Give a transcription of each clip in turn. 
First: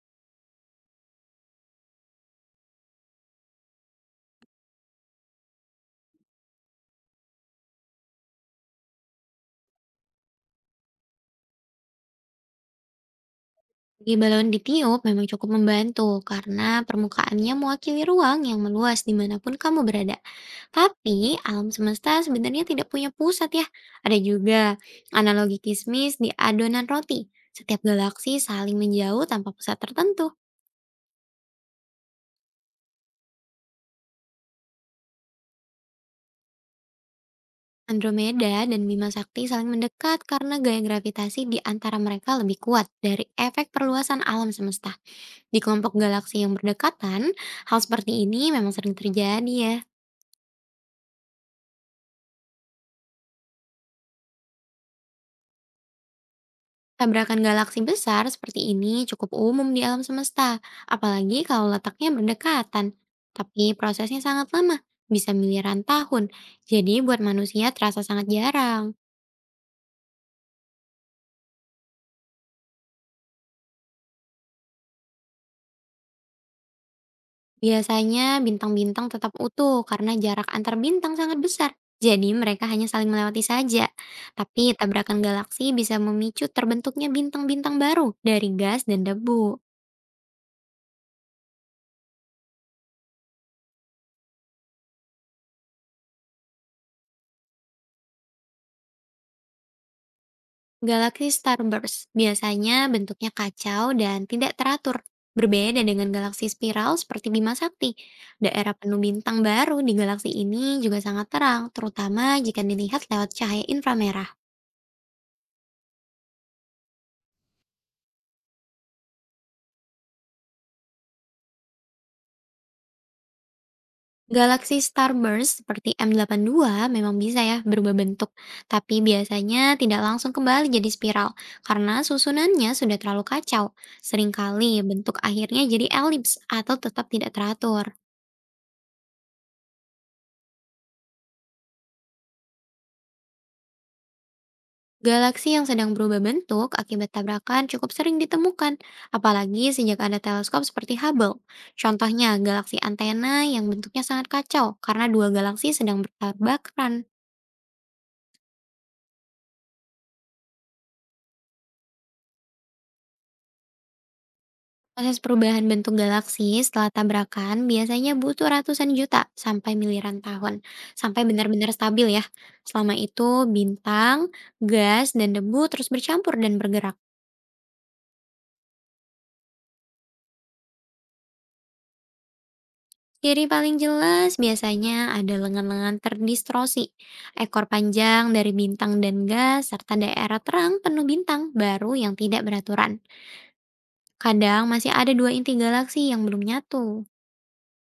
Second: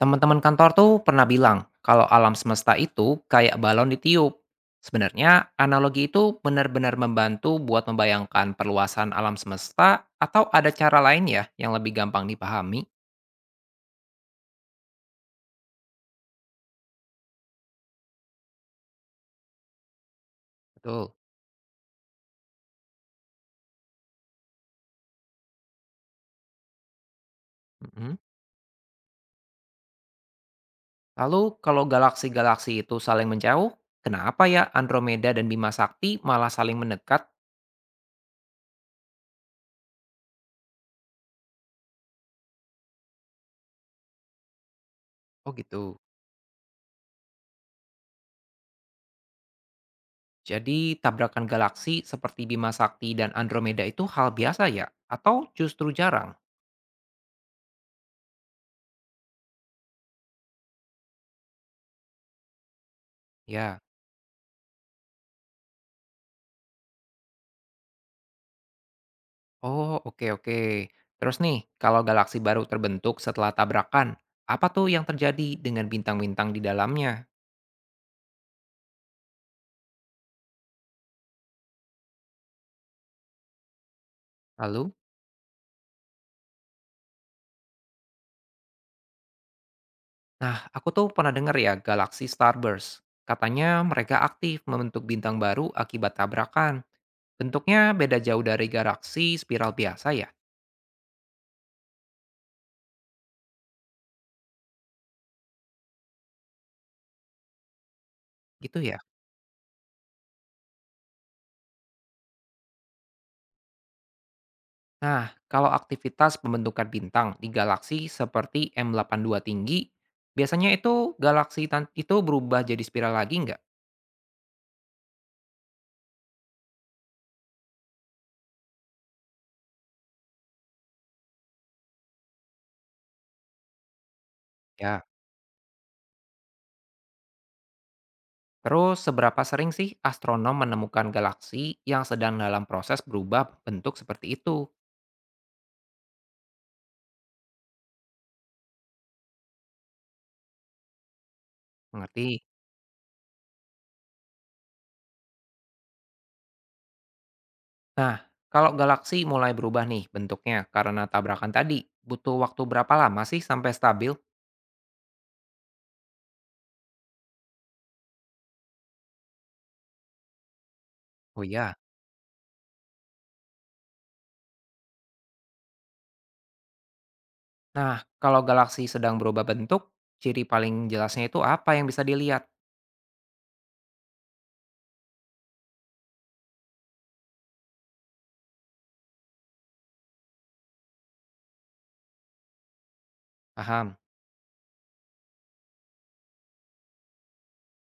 Teman-teman kantor tuh pernah bilang kalau alam semesta itu kayak balon ditiup. Sebenarnya analogi itu benar-benar membantu buat membayangkan perluasan alam semesta atau ada cara lain ya yang lebih gampang dipahami? Bagi balon ditiup memang cukup membantu karena permukaannya mewakili ruang yang meluas dimanapun kamu berada. Betul. Tapi alam semesta sebenarnya tidak punya pusat ya. Ada juga analogi kismis di adonan roti. Setiap Mhm. galaksi saling menjauh tanpa pusat tertentu. Lalu kalau galaksi-galaksi itu saling menjauh, kenapa ya Andromeda dan Bima Sakti malah saling mendekat? Andromeda dan Bima Sakti saling mendekat karena gaya gravitasi di antara mereka lebih kuat dari efek perluasan alam semesta. Oh Di kelompok gitu. galaksi yang berdekatan, hal seperti ini memang sering terjadi ya. Jadi tabrakan galaksi seperti Bima Sakti dan Andromeda itu hal biasa ya? Atau justru jarang? Tabrakan galaksi besar seperti ini cukup umum di alam semesta, apalagi kalau letaknya berdekatan. Tapi Ya. prosesnya sangat lama, bisa miliaran tahun. Jadi buat manusia terasa sangat jarang. Oh, oke oke. Terus nih, kalau galaksi baru terbentuk setelah tabrakan, apa tuh yang terjadi dengan bintang-bintang di dalamnya? Biasanya bintang-bintang tetap utuh karena jarak antar bintang sangat besar. Jadi mereka hanya saling melewati saja. Tapi Lalu, tabrakan galaksi bisa memicu terbentuknya bintang-bintang baru dari gas dan debu. nah aku tuh pernah dengar ya galaksi starburst. Katanya mereka aktif membentuk bintang baru akibat tabrakan. Bentuknya beda jauh dari galaksi spiral biasa ya, Galaksi starburst biasanya bentuknya kacau dan tidak teratur, berbeda dengan galaksi spiral seperti Bima Sakti. Daerah gitu ya. penuh bintang baru di galaksi ini juga sangat terang, terutama jika dilihat lewat cahaya inframerah. Nah, kalau aktivitas pembentukan bintang di galaksi seperti M82 tinggi, biasanya itu itu berubah jadi spiral lagi nggak? Galaksi starburst seperti M82 memang bisa ya berubah bentuk, tapi biasanya tidak langsung kembali jadi spiral karena susunannya sudah terlalu kacau. Seringkali Ya. bentuk akhirnya jadi elips atau tetap tidak teratur. Terus, seberapa sering sih astronom menemukan galaksi yang sedang dalam proses berubah bentuk seperti itu? Galaksi yang sedang berubah bentuk akibat tabrakan cukup sering ditemukan, apalagi sejak ada teleskop seperti Hubble. Contohnya, Mengerti? galaksi antena yang bentuknya sangat kacau karena dua galaksi sedang bertabrakan. Nah, kalau galaksi mulai berubah nih bentuknya karena tabrakan tadi, butuh waktu berapa lama sih sampai stabil? Proses perubahan bentuk galaksi setelah tabrakan biasanya butuh ratusan juta sampai miliaran tahun, sampai Oh benar-benar iya. stabil ya. Selama itu, bintang, gas, dan debu terus bercampur dan bergerak. Nah, kalau galaksi sedang berubah bentuk, ciri paling jelasnya itu apa yang bisa dilihat? Ciri paling jelas biasanya ada lengan-lengan terdistorsi, ekor panjang dari bintang dan gas, serta daerah terang penuh bintang baru yang tidak beraturan. Paham. Kadang masih ada dua inti galaksi yang belum nyatu.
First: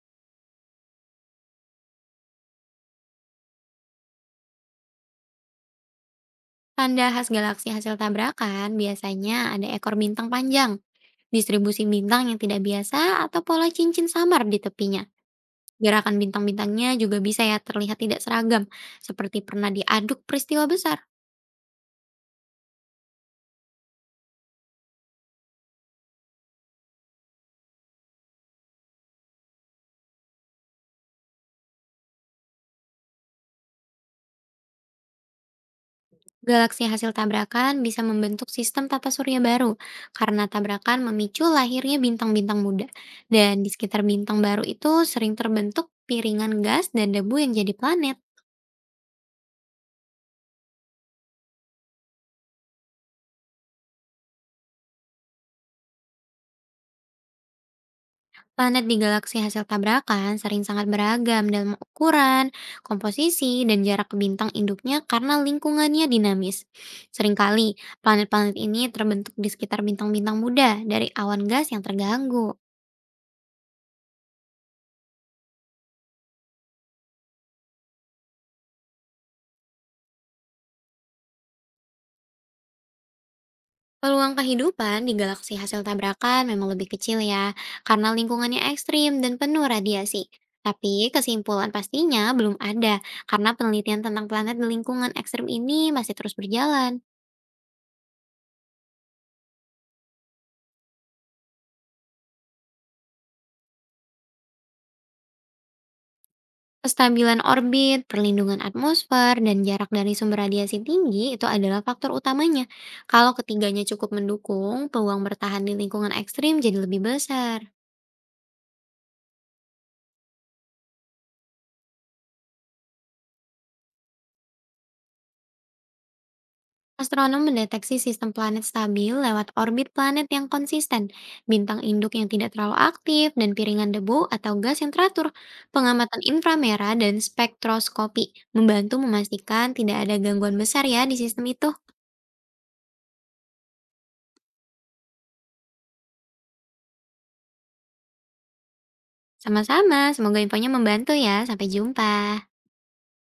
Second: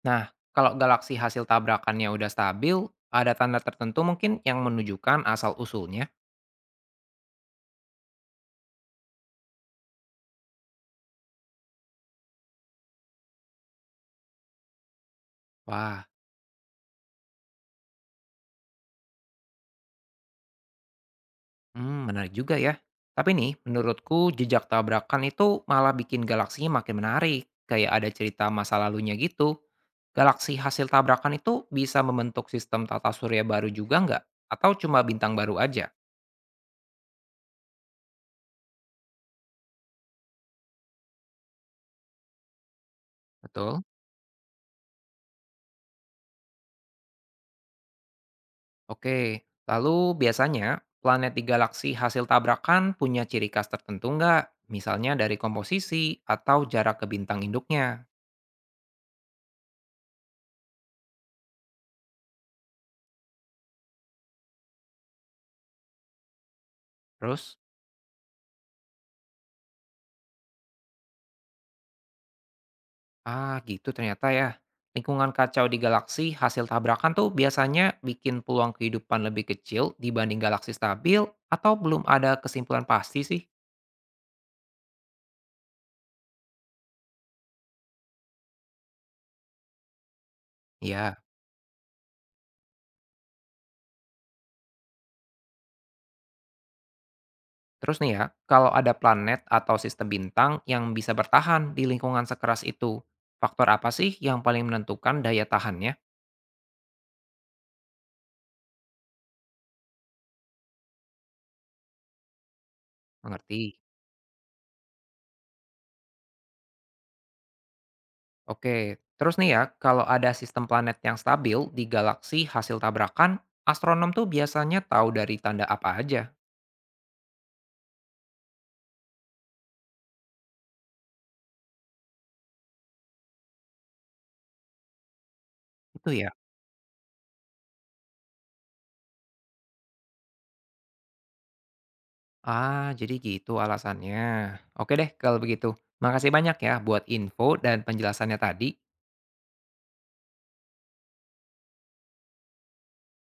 Nah, kalau galaksi hasil tabrakannya udah stabil, ada tanda tertentu mungkin yang menunjukkan asal-usulnya? Tanda khas galaksi hasil tabrakan biasanya ada ekor bintang panjang, distribusi bintang yang tidak biasa, atau pola cincin samar di tepinya. Wah. Gerakan bintang-bintangnya juga bisa ya terlihat tidak seragam, seperti pernah diaduk peristiwa besar. Hmm, menarik juga ya. Tapi nih, menurutku jejak tabrakan itu malah bikin galaksinya makin menarik. Kayak ada cerita masa lalunya gitu. Galaksi hasil tabrakan itu bisa membentuk sistem tata surya baru juga nggak? Atau cuma bintang baru aja? Galaksi hasil tabrakan bisa membentuk sistem tata surya baru karena tabrakan memicu lahirnya bintang-bintang muda. Dan di Betul? sekitar bintang baru itu sering terbentuk piringan gas dan debu yang jadi planet. Oke, lalu biasanya planet di galaksi hasil tabrakan punya ciri khas tertentu nggak? Misalnya dari komposisi atau jarak ke bintang induknya. Planet di galaksi hasil tabrakan sering sangat beragam dalam ukuran, komposisi, dan jarak ke bintang induknya karena lingkungannya dinamis. Terus? Seringkali, planet-planet ini terbentuk di sekitar bintang-bintang muda dari awan gas yang terganggu. Ah, gitu ternyata ya. Lingkungan kacau di galaksi hasil tabrakan tuh biasanya bikin peluang kehidupan lebih kecil dibanding galaksi stabil atau belum ada kesimpulan pasti sih? Peluang kehidupan di galaksi hasil tabrakan memang lebih kecil ya, karena lingkungannya ekstrim dan penuh radiasi. Tapi Ya, kesimpulan pastinya belum ada, karena penelitian tentang planet di lingkungan ekstrim ini masih terus berjalan. terus nih ya, kalau ada planet atau sistem bintang yang bisa bertahan di lingkungan sekeras itu, faktor apa sih yang paling menentukan daya tahannya? Kestabilan orbit, perlindungan atmosfer, dan jarak dari sumber radiasi tinggi itu adalah faktor utamanya. Kalau Mengerti. ketiganya cukup mendukung, peluang bertahan di lingkungan ekstrim jadi lebih besar. Oke, terus nih ya, kalau ada sistem planet yang stabil di galaksi hasil tabrakan, astronom tuh biasanya tahu dari tanda apa aja. Astronom mendeteksi sistem planet stabil lewat orbit planet yang konsisten, bintang induk yang tidak terlalu aktif, dan piringan debu atau gas yang teratur. Itu Pengamatan ya. inframerah dan spektroskopi membantu memastikan tidak ada gangguan besar ya di sistem itu. Ah, jadi gitu alasannya. Oke deh kalau begitu. Makasih banyak ya buat info dan penjelasannya tadi. Sama-sama, semoga infonya membantu ya. Sampai jumpa.